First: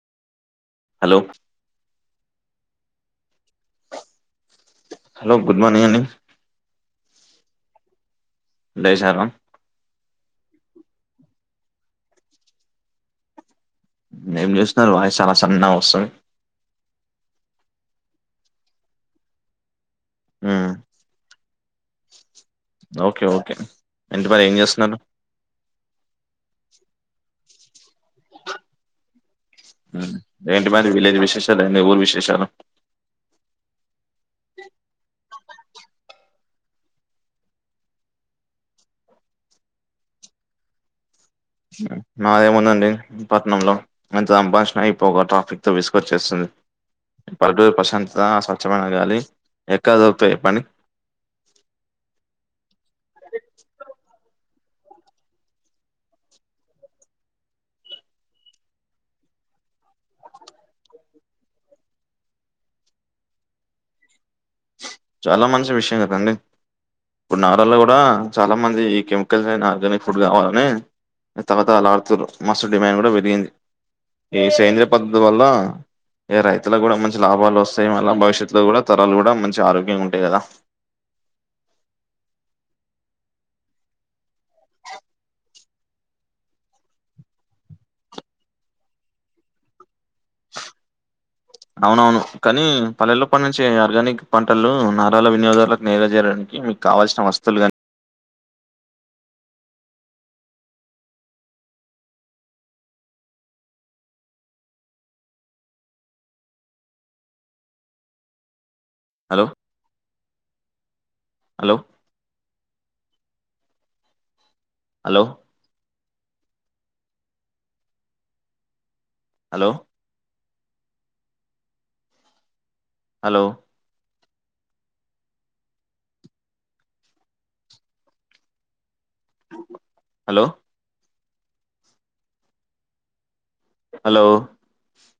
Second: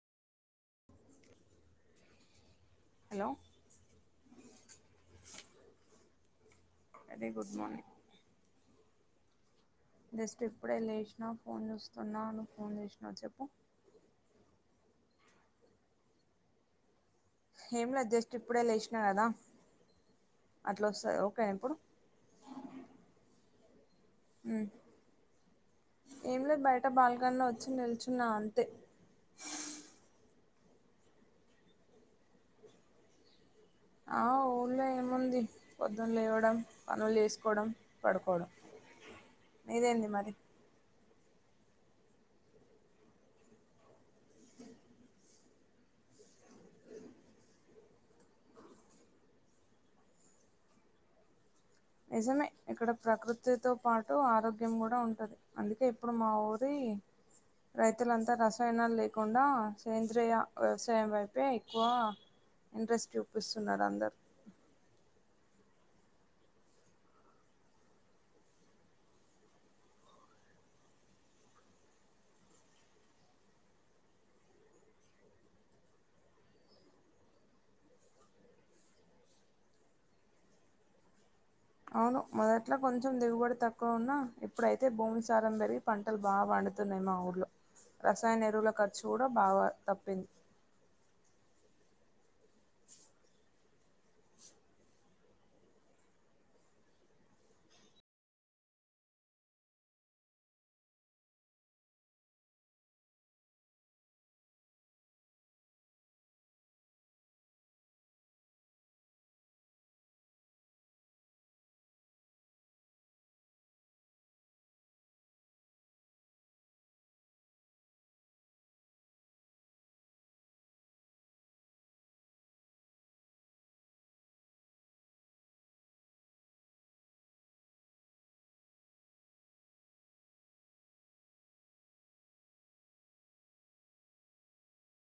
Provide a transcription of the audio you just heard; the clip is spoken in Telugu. Hello hello hello good morning అండి వెరీ గుడ్ మార్నింగ్ లేశారా జస్ట్ ఇప్పుడే లేసినా ఫోన్ చూస్తున్నావు నువ్వు ఫోన్ చేసినావు చెప్పు ఏం చేసిన్నారు వాయిస్ చాలా సన్నగా వస్తుంది ఏం లేదు జెస్ట్ ఇప్పుడే లేసిన కదా ఉమ్ అట్లా వస్తది ఓకేనా ఇప్పుడు ఓకే ఓకే ఏంటి మరి ఏం ఉమ్. చేస్తున్నారూ అట బాల్కనీ లో వచ్చి నిల్చున్నా అంతే ఉమ్ ఎంటి మరి వీలేేజ్ విశేషాలు ఏంది ఊరు విశేషాలు ఆ ఊళ్ళో ఏముంది పొద్దున్ లేవడం పనులు చేసుకోవడం పడుకోవడం నీదేంది మరి ఉమ్ మాదేముందండి పట్నంలో మంచిగా సంపాదించుకొని ఈ పొగ ట్రాఫిక్ తో విసుకొచ్చేస్తుంది పల్లెటూరు ప్రశాంత స్వచ్ఛమైన గాలి ఎక్కడా దొరుతాయి చోపండి నిజమే ఇక్కడ ప్రకృతితో పాటు ఆరోగ్ గ్యం కూడా ఉంటుంది అందుకే ఇప్పుడు మా ఊరి రైతులంతా రసాయనాలు లేకుండా సేంద్రియ వ్యవసాయం వైపే ఎక్కువ ఇంట్రెస్ట్ చూపిస్తున్నారు అందరు చాలా మంచి విషయం కదండి ఇప్పుడు నగరాల్లో కూడా చాలా మంది ఈ కెమికల్స్ లేని ఆర్గానిక్ ఫుడ్ కావాలని తహలహలాడుతురు మస్తు డిమాండ్ కూడా పెరిగింది ఈ సేంద్రయ పద్ధతి వల్ల ఏ రైతులకు కూడా మంచి లాభాలు వస్తాయి మళ్ళ భవిష్యత్తు లో కూడా తరాలు కూడా మంచి ఆరోగ్ గ్యం ఉంటాయి కదా అవును మొదట్లో కొంచెం దిగుబడి తక్కువ ఉన్నా ఇప్పుడైతే భూమి సారం పెరిగి పంటలు బా పండ్ పడుతున్నాయి మా ఊర్లో రసాయన ఎరువుల ఖర్చు కూడా బాగా తప్పింది అవునవును కానీ పల్లెల్లో పండించే ఆర్గానిక్ పంటలూ నగరాల వినియోగదారులకు నేరుగా చేరడానికి. మీక్ కావాల్సిన వస్తువులు గాని hello hello hello hello hello hello hello